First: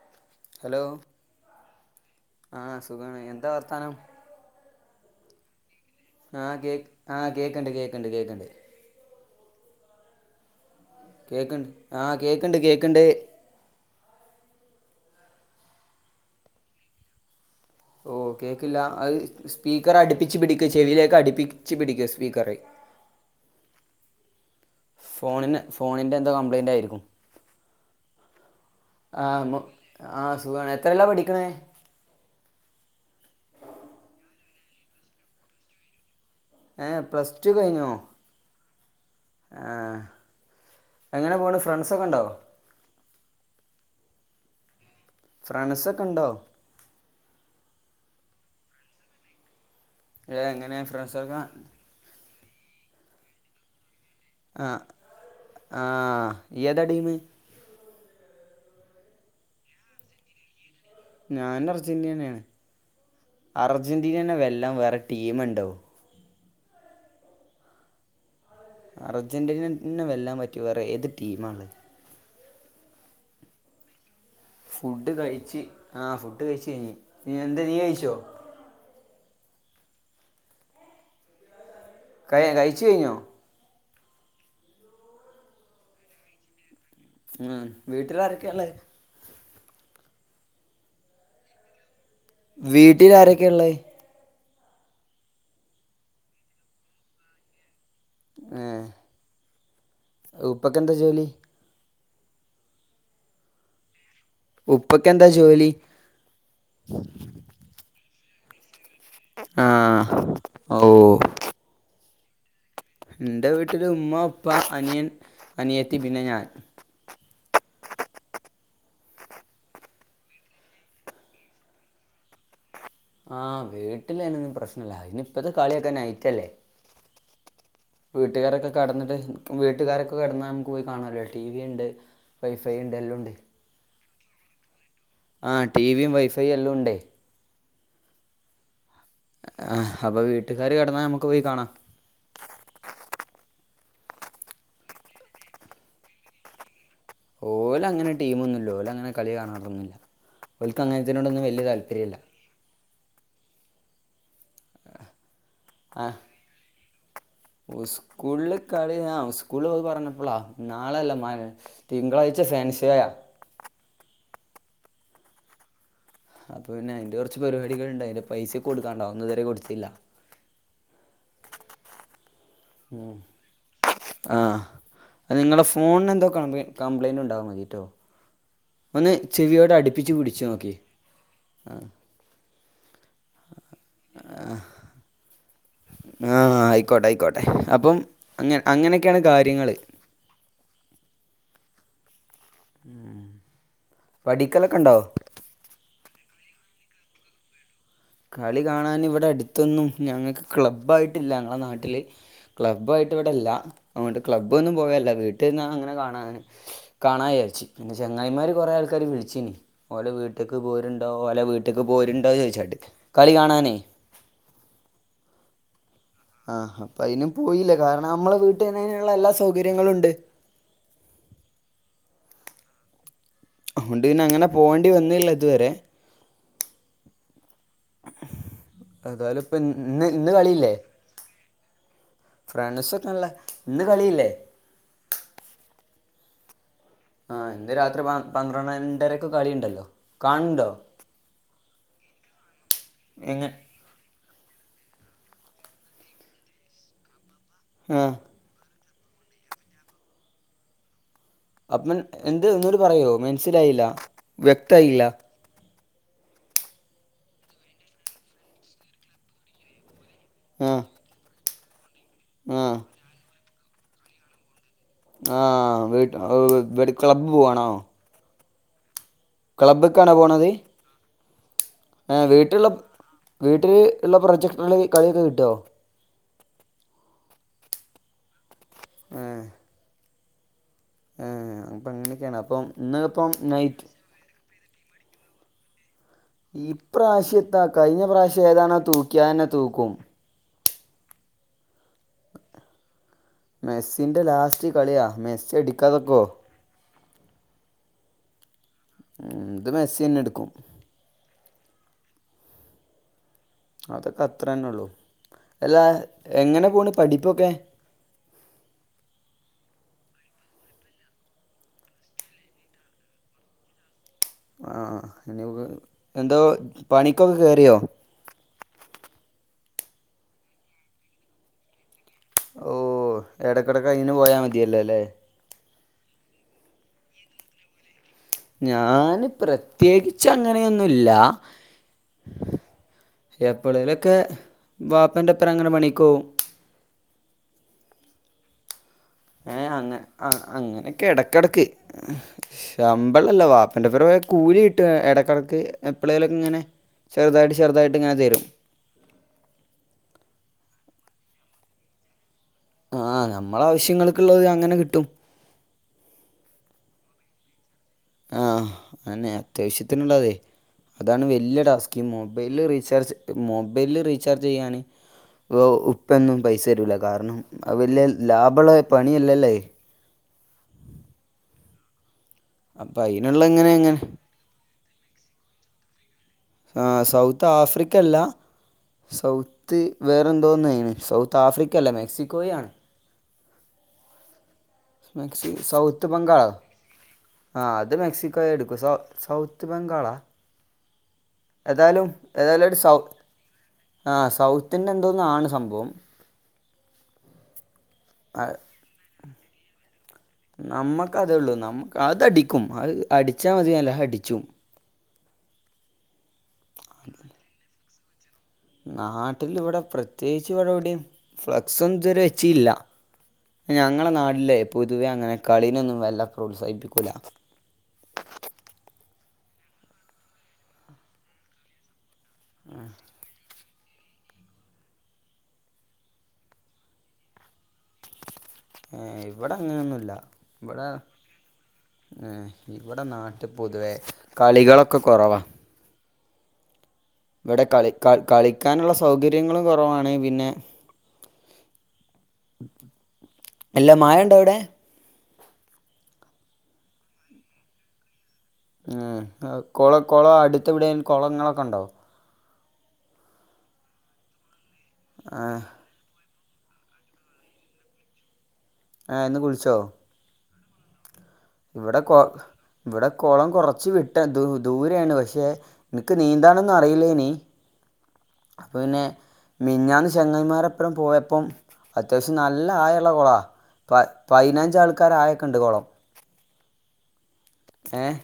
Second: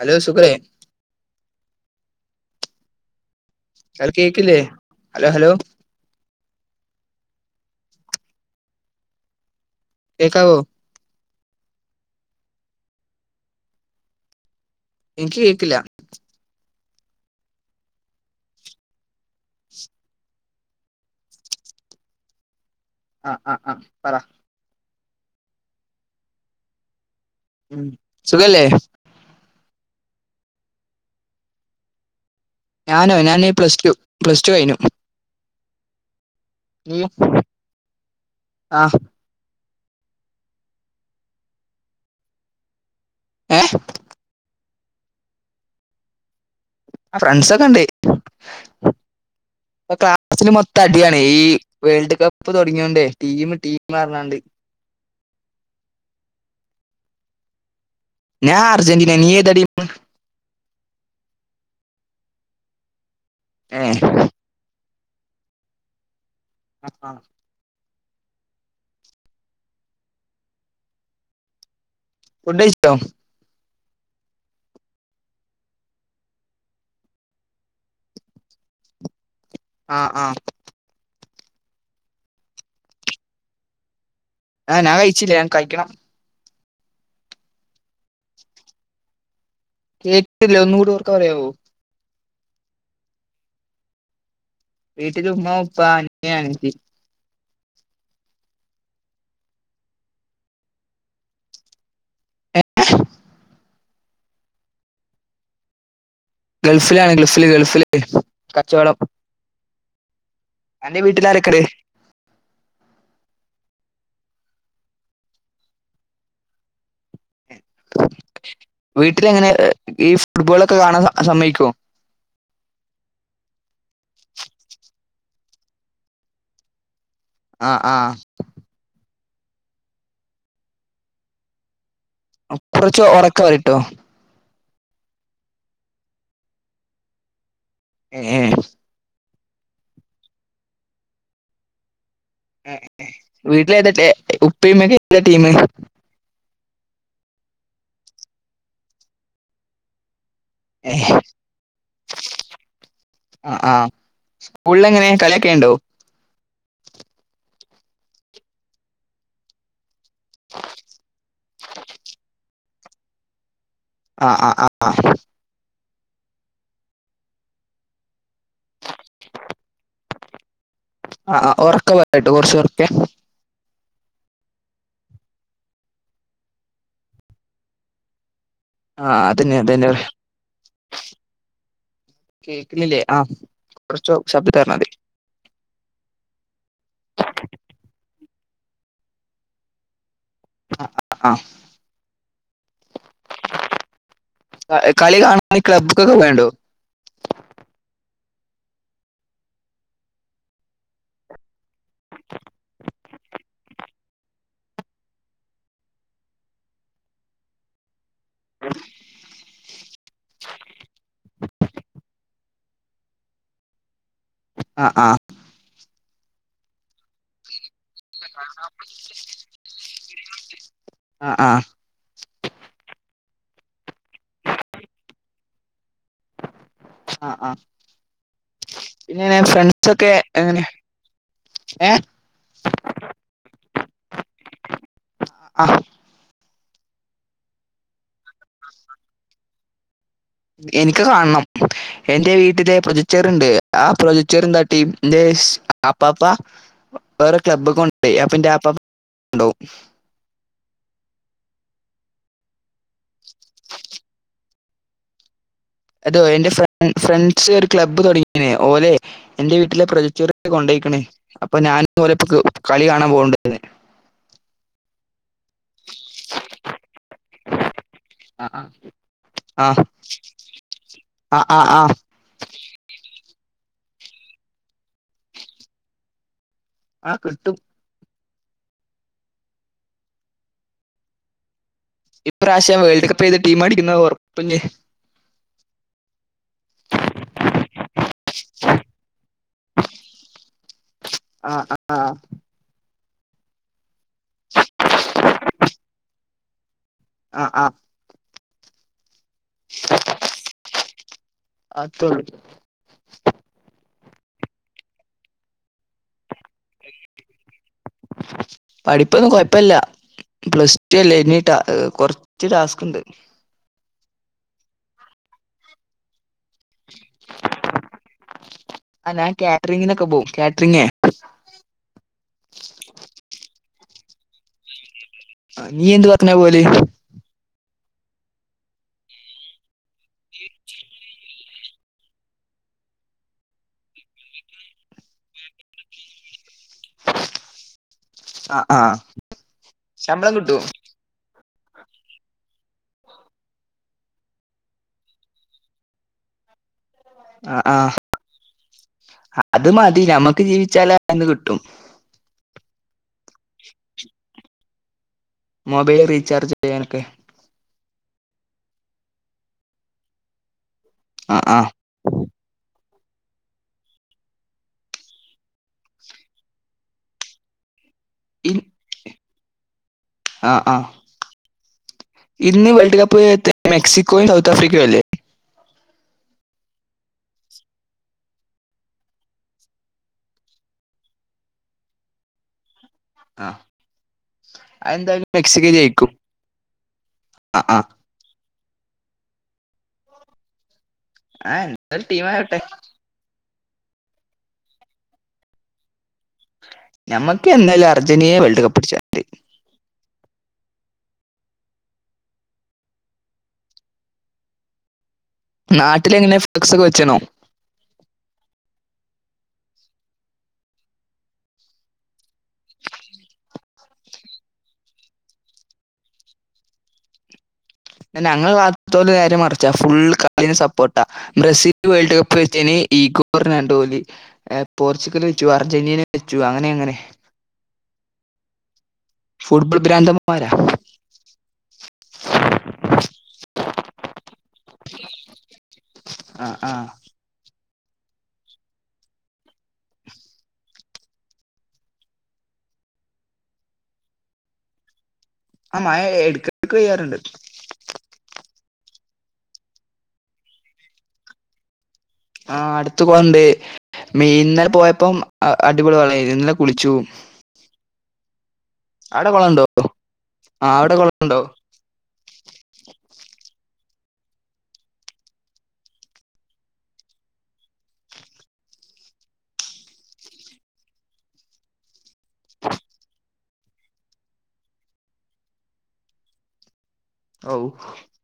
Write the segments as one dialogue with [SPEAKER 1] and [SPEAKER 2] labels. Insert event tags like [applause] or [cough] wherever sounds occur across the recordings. [SPEAKER 1] Hello സുഖല്ലേ
[SPEAKER 2] hello ആഹ് സുഖാണ് എന്താ വർത്താനം
[SPEAKER 1] അത് കേക്കില്ലേ ഹലോ ഹലോ
[SPEAKER 2] ആഹ് കേക്ക് ആഹ് കേക്ക്‌ണ്ട് കേക്ക്‌ണ്ട് കേക്ക്‌ണ്ട്
[SPEAKER 1] കേക്കാവോ
[SPEAKER 2] കേക്ക്‌ണ്ട് ആഹ് കേക്ക്‌ണ്ട് കേക്ക്‌ണ്ട്
[SPEAKER 1] എനിക്ക് കേക്കില്ല
[SPEAKER 2] ഓ കേക്കില്ല അത് സ്പീക്കറടുപ്പിച്ച് പിടിക്ക ചെവിയിലേക്ക് അടുപ്പിച്ച് പിടിക്കെ സ്പീക്കറെ
[SPEAKER 1] ആഹ് ആഹ് ആഹ് പറ
[SPEAKER 2] ഫോണിന് ഫോണിന്റെന്തോ കംപ്ലയിന്റ് ആയിരിക്കും
[SPEAKER 1] ഉം സുഖല്ലേ
[SPEAKER 2] ആഹ് മു ആഹ് സുഖാണ് എത്രേല്ലാ പഠിക്ക്‌ണേ
[SPEAKER 1] ഞാനോ ഞാന് ഈ പ്ലസ്ടു പ്ലസ്ടു കഴിഞ്ഞു
[SPEAKER 2] ഏഹ് പ്ലസ് ടു കഴിഞ്ഞോ
[SPEAKER 1] ആഹ്
[SPEAKER 2] ആഹ് എങ്ങനെ പോണ് ഫ്രണ്ട്സൊക്കെണ്ടോ
[SPEAKER 1] ഏഹ്
[SPEAKER 2] ഫ്രാണ്ട്സ് ഒക്കെണ്ടോ
[SPEAKER 1] ആഹ് ഫ്രണ്ട്സൊക്കെ ഉണ്ട് ഇപ്പൊ
[SPEAKER 2] ഏഹ്
[SPEAKER 1] ക്ലാസില്
[SPEAKER 2] എങ്ങനെ
[SPEAKER 1] മൊത്തം അടിയാണ്
[SPEAKER 2] ഫ്രണ്ട്സൊക്കെ
[SPEAKER 1] ഈ വേൾഡ് കപ്പ് തുടങ്ങിയോണ്ടേ ടീമ് ടീമാർഞ്ഞാണ്ട്
[SPEAKER 2] ആഹ് ആഹ് ഇയ്യേതാ ടീമ്
[SPEAKER 1] ഞാർജന്റീന നീ ഏതാ ടീം
[SPEAKER 2] ഞാനും അർജന്റീനന്നേണ്
[SPEAKER 1] ഏ
[SPEAKER 2] അർജന്റീനനെ വെല്ലാൻ വേറെ ടീമ്ണ്ടാ
[SPEAKER 1] ആഹ് ആഹ്
[SPEAKER 2] അർജന്റീനന്നെ വല്ലാൻ പറ്റിയ വേറേത് ടീമാണ്
[SPEAKER 1] ഫുഡഴിച്ചോ
[SPEAKER 2] ഫുഡ് കഴിച്ച് ആഹ് ഫുഡ് കഴിച്ച് കഴിഞ് നി എന്താ നീ കഴിച്ചോ
[SPEAKER 1] ആഹ് ആഹ്
[SPEAKER 2] കഴ കഴിച്ചു കഴിഞ്ഞോ
[SPEAKER 1] ആഹ് ഞാൻ കഴിച്ചില്ല ഞാൻ കഴിക്കണം
[SPEAKER 2] ഉം വീട്ടിലാരൊക്കേള്ളേ
[SPEAKER 1] കേട്ടില്ല ഒന്നുകൂടി ഒർക്ക പറയാവോ
[SPEAKER 2] വീട്ടിലാരൊക്കേള്ള
[SPEAKER 1] വീട്ടിലുമ്മ ഉപ്പാ അനിയൻ അനിയത്തി
[SPEAKER 2] ഏ ഉപ്പൊക്കെന്താ ജോലി
[SPEAKER 1] എ
[SPEAKER 2] ഉപ്പക്കെന്താ ജോലി
[SPEAKER 1] ഗൾഫിലാണ് ഗൾഫില് ഗൾഫില് കച്ചൊടം
[SPEAKER 2] ആഹ് ഓ
[SPEAKER 1] ആരക്ക്ട്
[SPEAKER 2] ഇൻ്റെ വീട്ടില് ഉമ്മ അനിയൻ അനിയത്തി പിന്നെ ഞാൻ
[SPEAKER 1] വീട്ടില് എങ്ങനെ ഈ ഫുട്ബോളൊക്കെ കാണാൻ സമ്മയിക്കോ
[SPEAKER 2] ആഹ് വീട്ടില് അയിനൊന്നും പ്രശ്നല്ല ഇനി ഇപ്പത്തെ കളിയൊക്കെ നൈറ്റല്ലേ
[SPEAKER 1] ആഹ് ആഹ്
[SPEAKER 2] വീട്ടുകാരൊക്കെ കടന്നിട്ട് വീട്ടുകാരൊക്കെ കിടന്നാൽ നമുക്ക് പോയി കാണാലൊ ടി വി ഇണ്ട്
[SPEAKER 1] കൊറച്ച് ഒറക്കെ പറിട്ടൊ
[SPEAKER 2] ആഹ് ടിവിയും വൈഫൈയും എല്ലാം ഉണ്ടേ
[SPEAKER 1] ഏ ഏ
[SPEAKER 2] ആഹ് അപ്പൊ വീട്ടുകാര് കിടന്നാ നമ്മുക്ക് പോയി കാണാ
[SPEAKER 1] വീട്ടില് ഏത ഉപ്പയും ഉമ്മയും ഏതാ ടീം
[SPEAKER 2] ഓല് അങ്ങനെ ടീം ഒന്നുല്ല ഓല് അങ്ങനെ കളി കാണാറൊന്നുല്ല ഓല്ക്ക്
[SPEAKER 1] ആഹ്
[SPEAKER 2] അങ്ങനത്തിനോടൊന്നും വല്യ താല്പര്യല്ല
[SPEAKER 1] ആഹ് ആഹ് സ്കൂളിൽ എങ്ങനെ കളിയാക്കേണ്ടോ
[SPEAKER 2] ആഹ് സ്കൂളിൽ കളി സ്കൂളില് അത് പറഞ്ഞ ളാ നാളെയല്ല മ തിങ്കളാഴ്ച ഫാൻസ ആായ
[SPEAKER 1] ആഹ് ആഹ് ആഹ് ആഹ്
[SPEAKER 2] അപ്പൊ പിന്നെ അയിന്റെ കൊറച്ച് പരിപാടികള്ണ്ട് അയിന്റെ പൈസ കൊടുക്കാണ്ട് അതൊന്നും ഇതരെ കൊടുത്തില്ല
[SPEAKER 1] ആഹ് ഒറക്കെപറിട്ടൊ കൊറച്ച്
[SPEAKER 2] ആഹ് ആഹ് നിങ്ങളെ ഫോണന് എന്തോ കപ് കംപ്ലയിന്റ് ഉണ്ടാവാ മതിട്ടോ ഒന്ന്
[SPEAKER 1] ആഹ് അതന്നെ
[SPEAKER 2] ചെവിയോട്
[SPEAKER 1] അതന്നെ
[SPEAKER 2] അടുപ്പിച്ച് പിടിച്ചു നോക്കി ആഹ്
[SPEAKER 1] കേൾക്കുന്നില്ലേ ആഹ് കൊറച്ചോ ശബ്ദത്തി പറഞ്ഞ മതി
[SPEAKER 2] ആഹ് ആയിക്കോട്ടെ ആയിക്കോട്ടെ അപ്പം അങ്ങനെ അങ്ങനെയൊക്കെയാണ് കാര്യങ്ങൾ
[SPEAKER 1] ആഹ്
[SPEAKER 2] പഠിക്കലൊക്കെ ഉണ്ടോ
[SPEAKER 1] ആഹ്കളി കാണ നിങ്ങളി ക്ല്ബ്ക്കെ പോല്ണ്ടോ
[SPEAKER 2] കളി കാണാൻ ഇവിടെ അടുത്തൊന്നും ഞങ്ങൾക്ക് ക്ലബ്ബ് ആയിട്ടില്ല ഞങ്ങളെ നാട്ടിൽ ട്ടില് ക്ലബ്ബ് ആയിട്ട് ഇവിടെ ഇല്ല അങ്ങോട്ട് ക്ലബ്ബൊന്നും പോയല്ല വീട്ടിൽന്ന അങ്ങനെ കാണാൻ കാണാ വിചാരിച്ച് പിന്നെ ചെങ്ങായിമാര് കൊറേ ആൾക്കാർ വിളിച്ചിനി ഓലെ വീട്ടേക്ക് പോരുണ്ടോ ഓല വീ ട്ടിക്ക് പൊര്ണ്ടോ ചോയിച്ചാ ട്ട് കളനെകാണണേ
[SPEAKER 1] ആഹ് ആഹ്
[SPEAKER 2] ആഹ് അപ്പൊ അയിനും പോയില്ല കാരണം നമ്മളെ വീട്ടിൽ അയിൻ ഉള്ള എല്ലാ സൗകര്യങ്ങളും ഉണ്ട്
[SPEAKER 1] ആഹ് ആഹ്
[SPEAKER 2] അതൊണ്ട് പിന്നെ അങ്ങനെ പോകേണ്ടി വന്നില്ല ഇതുവരെ
[SPEAKER 1] ആഹ് ആഹ് പിന്നെങ്ങനെ
[SPEAKER 2] ഏതായാലും ഇപ്പൊ ഇന്ന്
[SPEAKER 1] ഫ്രണ്ട്സൊക്കെ
[SPEAKER 2] ഇന്ന്
[SPEAKER 1] എങ്ങനെ ഏ
[SPEAKER 2] ഫ്രാൻസ ഒക്കെല്ല ഇന്ന് കളില്ലേ
[SPEAKER 1] ആഹ് ആഹ്
[SPEAKER 2] ആഹ് എന്ത് രാത്രി പ പന്ത്രണ്ടരക്ക് കളിയുണ്ടല്ലോ കാണുന്നുണ്ടോ
[SPEAKER 1] എനിക്ക് കാണണം എന്റെ വീട്ടിലെ
[SPEAKER 2] എങ്ങ
[SPEAKER 1] പ്രൊജച്ചർണ്ട് ആഹ് പ്രൊജക്ടർ എന്ത് കാട്ടി ഇൻ്റെ അപ്പാപ്പ വേറെ ക്ലബ്ബ്ക്ക്
[SPEAKER 2] ആഹ്
[SPEAKER 1] കൊണ്ടോയ് അപ്പന്റെ അപ്പ ഉണ്ടും
[SPEAKER 2] അപ്പൻ എന്ത് ഒന്നൂടെ പറയോ മനസ്സിലായില്ല വ്യക്തായില്ല
[SPEAKER 1] അതോ എന്റെ ഫ്രണ്ട്സ് ഒരു ക്ലബ്ബ് തുടങ്ങിയനേ ഓലെ എന്റെ വീട്ടിലെ പ്രൊജക്ടർ ഒക്കെ
[SPEAKER 2] ആഹ്
[SPEAKER 1] കൊണ്ടോയ്ക്കണേ അപ്പൊ ഞാൻ ഓരോപ്പോ
[SPEAKER 2] ആഹ്
[SPEAKER 1] കളി കാണാൻ പോകണ്ടത്
[SPEAKER 2] ആഹ് വീട് വ്‌ ക്ലബ്ബ് പോവാണോ
[SPEAKER 1] ആഹ് ആഹ്
[SPEAKER 2] ക്ലബ്ബ്ക്കാണോ പോണത്
[SPEAKER 1] ആഹ് ആഹ് ആഹ്
[SPEAKER 2] വീട്ടിലുള്ള വീട്ടിൽ ഒള്ള പ്രൊജക്ടറിൽ കളിയൊക്കെ കിട്ടുവൊ
[SPEAKER 1] ആഹ് കിട്ടും
[SPEAKER 2] ആഹ് [inaudible] അപ്പം
[SPEAKER 1] ഇപ്രാശ്യം വേൾഡ് കപ്പ്
[SPEAKER 2] ഇന്നിപ്പം
[SPEAKER 1] ഏത് ടീം
[SPEAKER 2] നൈറ്റ്
[SPEAKER 1] അടിക്കുന്നുന്നത് ഒറപ്പുല്ലേ
[SPEAKER 2] ഈപ്രാശ്യം എന്താ കഴിഞ്ഞ പ്രാവശ്യം ഏതാണോ തൂക്കിയത് അത് തന്നെ തൂക്കും
[SPEAKER 1] ആഹ് ആഹ് ആഹ്
[SPEAKER 2] മെസ്സിന്റെ ലാസ്റ്റ് കളിയാ മെസ്സി അടിക്കാതെ നിക്കുവോ
[SPEAKER 1] ആഹ് ആഹ്
[SPEAKER 2] ഇതു മെസ്സി തന്നെടുക്കും
[SPEAKER 1] അദ്യത്തേയുള്ളു
[SPEAKER 2] അതൊക്കെ അത്ര തന്നെ ഒള്ളൂ അല്ലാ എങ്ങനെ പോണ് പഠിപ്പൊക്കെ
[SPEAKER 1] പഠിപ്പൊന്നും കൊയപ്പല്ല പ്ലസ് ടു അല്ലേ ഇനി കൊറച്ച് ടാസ്ക് ഒണ്ട്
[SPEAKER 2] ആഹ് എന്തോ പണിക്കൊക്കെ കേറിയോ
[SPEAKER 1] ആഹ് ഞാൻ കാറ്ററിംഗിന്നൊക്കെ പോകും കാറ്ററിംങേ
[SPEAKER 2] ഓ എടക്കടക്ക് ആയിന് പോയാ മതിയലല്ലോ അല്ലേ
[SPEAKER 1] നീ എന്ത് പറഞ്ഞാ പോകല്
[SPEAKER 2] ഞാന് പ്രത്യേകിച്ച് അങ്ങനൊന്നുംല്ല എപ്പോളോലൊക്കെ വാപ്പന്റെ ഒപ്പം അങ്ങനെ പണിക്കു പോകും
[SPEAKER 1] ആഹ് ആഹ്
[SPEAKER 2] ഏഹ് അങ്ങ
[SPEAKER 1] ശമ്പളം കിട്ടോ
[SPEAKER 2] അങ്ങനൊക്കെ എടക്കിടക്ക് ശമ്പളല്ല വാപ്പന്റെ ഒപ്പരം കൂലി കിട്ടും എടകിടക്ക് എപ്പളേലിങ്ങനെ ചെറുതായിട്ട്
[SPEAKER 1] ആഹ് ആഹ്
[SPEAKER 2] ചെറുതായിട്ടിങ്ങനെ തരും
[SPEAKER 1] അത് മതി ഞമ്മക്ക് ജീവിച്ചാലന്ന് അതിന്ന്‌ കിട്ടും
[SPEAKER 2] ആഹ് നമ്മളാവശ്യങ്ങൾക്കുള്ളത് അങ്ങനെ കിട്ടും
[SPEAKER 1] മൊബൈൽ റീചാർജ് ചെയ്യാനൊക്കെ
[SPEAKER 2] ആഹ് അങ്ങനെ അത്യാവശ്യത്തിനുള്ളതെ അതാണ്
[SPEAKER 1] ആഹ്
[SPEAKER 2] വലിയ
[SPEAKER 1] ആഹ്
[SPEAKER 2] ടാസ്ക് ഈ മൊബൈല് റീചാർജ് മൊബൈല് റീചാർജ് ചെയ്യാന് ഉപ്പയൊന്നും പൈസ തരൂല കാരണം വല്യ
[SPEAKER 1] ഇൻ
[SPEAKER 2] ലാഭുള്ള പണിയല്ലല്ലൊ അത്
[SPEAKER 1] ആഹ് ആഹ് ഇന്ന് വേൾഡ്
[SPEAKER 2] അപ്പം
[SPEAKER 1] കപ്പ്‌
[SPEAKER 2] അതിനുള്ള ഇങ്ങനെ എങ്ങനെ
[SPEAKER 1] മെക്സിക്കോയും സൗത്ത് ആഫ്രിക്കയുമല്ലേ
[SPEAKER 2] ആഹ് സൗത്ത് ആഫ്രിക്കയല്ല സൗത്ത് വേറെന്തോന്നയാന് സൗത്ത് ആഫ്രിക്കയല്ലേ മെക്സിക്കോയാണ്
[SPEAKER 1] ആഹ് അതെന്തായാലും
[SPEAKER 2] മെക്സി
[SPEAKER 1] മെക്സിക്കോ
[SPEAKER 2] സൗത്ത്
[SPEAKER 1] ജയിക്കും
[SPEAKER 2] ബംഗാളോ ആഹ് അത് മെക്സി ക്ക എടുക്കും സൗ സൗത്ത് ബംഗാളാ
[SPEAKER 1] ആഹ് എന്തൊരു
[SPEAKER 2] ഏതായാലും
[SPEAKER 1] ടീമാവട്ടെ
[SPEAKER 2] ഏതായാലും ഒരു സൗ ആഹ് സൗത്തിന്റെ എന്തോന്നാണ് സംഭവം
[SPEAKER 1] ഞമ്മക്ക് എന്തായാലും അർജന്റീന വേൾഡ് കപ്പ് അടിച്ചാ മതി
[SPEAKER 2] നമ്മുക്കതേ ഉള്ളൂ നമ്മക്ക് അതടിക്കും അത് അടിച്ചാൽ മതിയല്ല അടിച്ചും
[SPEAKER 1] നാട്ടിലെങ്ങനെ ഫ്ലെക്സ് ഒക്കെ വെച്ണോ?
[SPEAKER 2] നാട്ടിൽ ഇവിടെ പ്രത്യേകിച്ച് ഇവിടെവിടെയും ഫ്ലക്സ് ഒന്നു ഇതരെ വെച്ചില്ല ഞങ്ങളെ നാട്ടിലെ പൊതുവെ അങ്ങനെ കളിനെന്നും വല്ല പ്രോത്സാഹിപ്പിക്കൂല.
[SPEAKER 1] ഞങ്ങടെ ഭാഗത്തു നേരെ മറിച്ച ഫുൾ കളി സപ്പോർട്ടാ ബ്രസീൽ വേൾഡ് കപ്പ് ഇപ്പൊ വെച്ചേനി ഈഗോന്ന് പറഞ്ഞാലി പോർുഗൽ വെച്ചു അർജന്റീന വെച്ചു അങ്ങനെ അങ്ങനെ
[SPEAKER 2] ഉം
[SPEAKER 1] ഫുട്ബോൾ
[SPEAKER 2] ഇവിടങ്ങനൊന്നുല്ല
[SPEAKER 1] ഭ്രാന്തന്മാരാ
[SPEAKER 2] ഇവിടെ ഇവിടെ നാട്ടി പൊതുവേ കളികളൊക്കെ കൊറവാ
[SPEAKER 1] അ ആഹ്
[SPEAKER 2] ഇവിടെ കളി കള് കളിക്കാനുള്ള സൗകര്യങ്ങളും കൊറവാണ് പിന്നെ. എല്ല മയണ്ടോ അവടെ
[SPEAKER 1] ആ മയ എട്‌ക്കെട്ക്ക് പെയ്യാറുണ്ട്.
[SPEAKER 2] ഏഹ് കൊള കൊള അട്ത്തെവ്ടെങ്കിലും കൊളങ്ങളൊക്കെ ഇണ്ടോ?
[SPEAKER 1] ആ അടുത്ത് കൊളണ്ട് മി ഇന്നലെ പോയപ്പം
[SPEAKER 2] ആ
[SPEAKER 1] അഅടിപൊളി വള്ളായ്ര്ന്ന് ഇന്നലെ കുളിച്ചു. അടെ
[SPEAKER 2] ഇന്ന്
[SPEAKER 1] കൊളണ്ടോ
[SPEAKER 2] കുളിച്ചോ
[SPEAKER 1] ആ അവടെ കൊളണ്ടോ?
[SPEAKER 2] ഇവിടെ കൊ ഇവിടെ കൊളം കൊറച്ച് വിട്ട ദു ദൂരെയാണ് പക്ഷേ. ഇക്ക് നീന്താനൊന്ന് അറില്ലേനി അപ്പോം പിന്നെ മിഞ്ഞാന്ന് ചെങ്ങൈമാരെപ്പഴം പോയപ്പം. അത്യാവ്ശ്യം നല്ല ആയള്ള കൊളാ പയ് പയ്നഞ്ച് ആൾക്കാരെ ആയക്കെണ്ട് കൊളം
[SPEAKER 1] ഓ
[SPEAKER 2] ഏഹ്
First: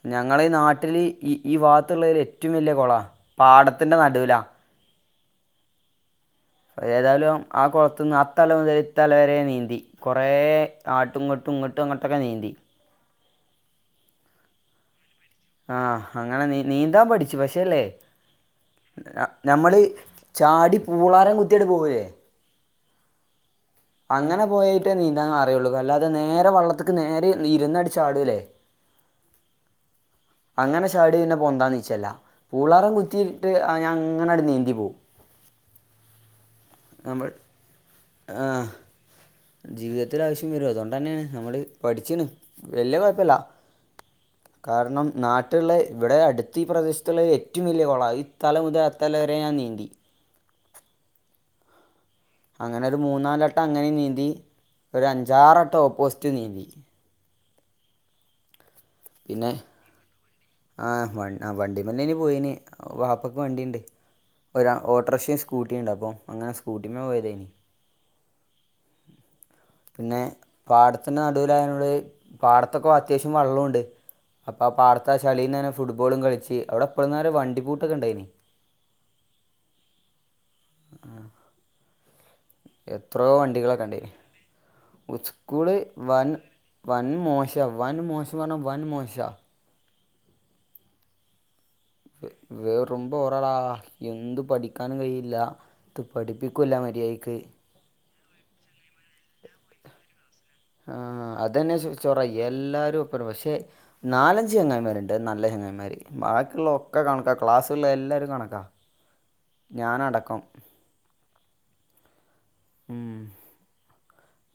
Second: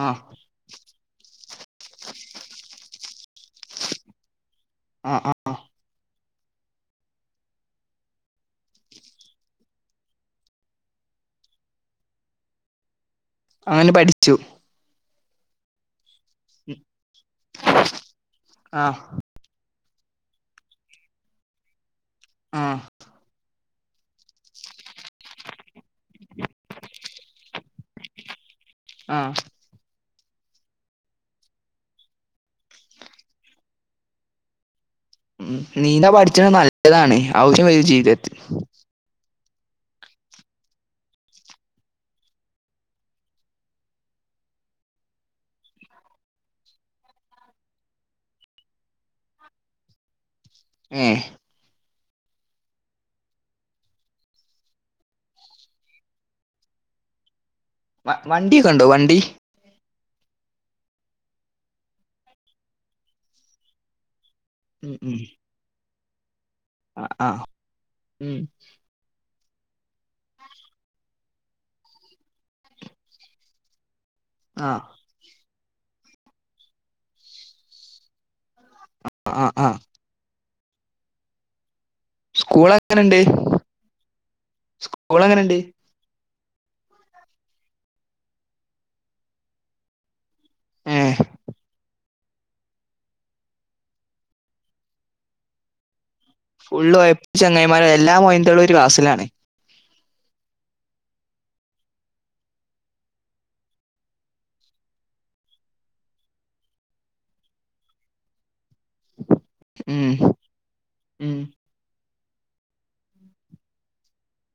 [SPEAKER 1] ആ
[SPEAKER 2] ഞങ്ങളീ നാട്ടിൽ ഈ ഈ ഭാത്തുള്ളതിൽ ഏറ്റവും വലിയ കൊളാ പാടത്തിൻ്റെ നടൂലാ.
[SPEAKER 1] അ ആഹ്.
[SPEAKER 2] അതേതായാലും ആ കൊൾത്ത്ന്ന് അത്തല മുതൽ ഇത്തലവരെ നീന്തി. കൊറേ ആട്ടും ഇങ്ങട്ടും ഇങ്ങൊട്ടും അങ്ങാട്ടൊക്കെ നീന്തി.
[SPEAKER 1] അനെ പഠിച്ചു
[SPEAKER 2] ആഹ് അങ്ങനെ നീ നീന്താൻ പഠിച്ചു പക്ഷേല്ലേ.
[SPEAKER 1] ആ
[SPEAKER 2] നമ്മൾ ചാടി പൂളാരം കുത്തിയാണ്ട് പോവേ.
[SPEAKER 1] ആഹ്
[SPEAKER 2] അങ്ങനെ പോയിട്ടേ നീന്താന്ന് അറിയുള്ളൂ അല്ലാതെ നേരെ വള്ളത്ത്ക്ക് നേരെ ഇരിന്നടിച്ചാടൂലേ.
[SPEAKER 1] ആഹ്.
[SPEAKER 2] അങ്ങനെ ചാടിയാ പിന്നെ പൊന്താ ന്ച്ചല്ല പൂളാറം കുത്തിയിട്ട് ഞാൻ ഇങ്ങനാണ്ട് നീന്തി പോവും.
[SPEAKER 1] ഉം നീന്താ പഠിച്ച്ണത് നല്ലതാണ്
[SPEAKER 2] നമ്മൾ
[SPEAKER 1] ഔദ്യോഗിക ജീവിതത്തി.
[SPEAKER 2] ജീവിതത്തിൽ ആവ്ശ്യം വരും അതുകൊണ്ടെന്നേണ് നമ്മള് പഠിച്ച്ണ് വല്യ കൊഴപ്പല്ല [inaudible] കാരണം നാട്ട്ള്ള ഇവിടെ അടുത്ത ഈ പ്രദേശത്തുള്ള ഏറ്റവും വലിയ കൊള ഈത്തല മുതൽ അത്തലവരെ ഞാൻ നീന്തി.
[SPEAKER 1] ഏഹ്.
[SPEAKER 2] അങ്ങനെ ഒരു മൂന്നാലട്ടം അങ്ങനും നീന്തി ഒരു അഞ്ചാറട്ടം ഓപ്പോസിറ്റ് നീന്തി.
[SPEAKER 1] വവണ്ടിയൊക്കെണ്ടോ വണ്ടി?
[SPEAKER 2] ന്നെ. ആഹ് ആ വണ്ടിമന്നേനി പോയിന് വാപ്പക്ക് വണ്ടിണ്ട്. ഒരു ആ
[SPEAKER 1] ഉം ഉം
[SPEAKER 2] ഓട്ടർഷിം സ്കൂട്ടിയും ഉണ്ട് അപ്പോ.
[SPEAKER 1] ആ ആഹ് ഉം
[SPEAKER 2] പിന്നെ പാട്ത്തിന്റെ നടുലായോണ്ട് പാടത്തൊക്കെ അത്യാവ്ശ്യം വള്ളുണ്ട്. അപ്പാ ആ പാട്ത്തെ ആ ചളീന്ന്ങ്ങനെ ഫുട്ബോളും കളിച്ച് അവിടെ ഇപ്പൽന്നാര വണ്ടി പൂട്ടൊക്കെ ഉണ്ടായിനി.
[SPEAKER 1] അ ആഹ് ആഹ്.
[SPEAKER 2] ആഹ്.
[SPEAKER 1] സ്കൂൾ എങ്ങനെണ്ട്
[SPEAKER 2] എത്രയോ വണ്ടികളൊക്കെണ്ടേനി
[SPEAKER 1] സ്കൂൾ എങ്ങനെണ്ട്
[SPEAKER 2] സ്കൂള് വൻ വൻ മോശ വൻ മോശം പർഞ്ഞാ വൻ മോശാ.
[SPEAKER 1] ഏഹ്.
[SPEAKER 2] വെറും ബോറാടാ എന്തും പഠിക്കാനും കയ്യില്ല. ത്തു പഠിപ്പിക്കുല്ല മര്യാദയ്ക്ക്.
[SPEAKER 1] മരെ എല്ലാം മൊയ്ന്തോളും ഒരു ക്ലാസ്സിലാണ്.
[SPEAKER 2] ആഹ് അതന്നെ ചൊറ എല്ലാരും ഒപ്പരം പക്ഷെ. നാലഞ്ച് ചെങ്ങായിമാരുണ്ട് അഹ് നല്ല ചെങ്ങായിമാര് ബാക്കിയുള്ള ഒക്കെ കണക്കാ ക്ലാസ്സുള്ള എല്ലാരും കണക്കാ.
[SPEAKER 1] ഉം
[SPEAKER 2] ഞാനടക്കം
[SPEAKER 1] ഉം.
[SPEAKER 2] ഉം.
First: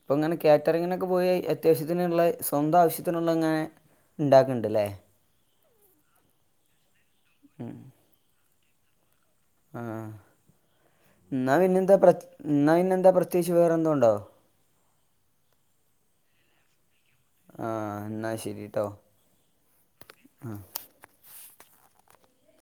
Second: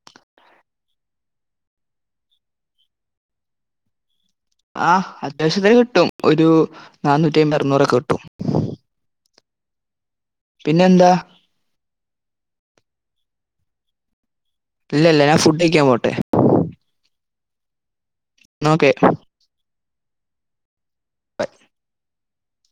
[SPEAKER 2] ഇപ്പങ്ങനെ കാറ്ററിങ്ങിനൊക്കെ പോയി അത്യാവ്ശ്യത്തിനുള്ള സ്വന്തം ആവ്ശ്യത്തിനുള്ള ഇങ്ങനെ. ഉണ്ടാക
[SPEAKER 1] ആ അത്യാവശ്യത്തെ കിട്ടും ഒരു നന്നൂറ്റി അമ്പ അറുന്നൂറൊക്കെ കിട്ടും
[SPEAKER 2] ആഹ്
[SPEAKER 1] പിന്നെന്താ
[SPEAKER 2] ന്നാ പിന്നെന്താ പ്ര ഇന്നെന്താ പ്രത്യേകിച്ച് വേറെ ന്തോണ്ടോ
[SPEAKER 1] ഇല്ലല്ല ഞാൻ ഫുഡ്ഴിക്കാൻ പോട്ടെ
[SPEAKER 2] ആഹ് ന്നാ ശരിട്ടോ ആ
[SPEAKER 1] ബൈ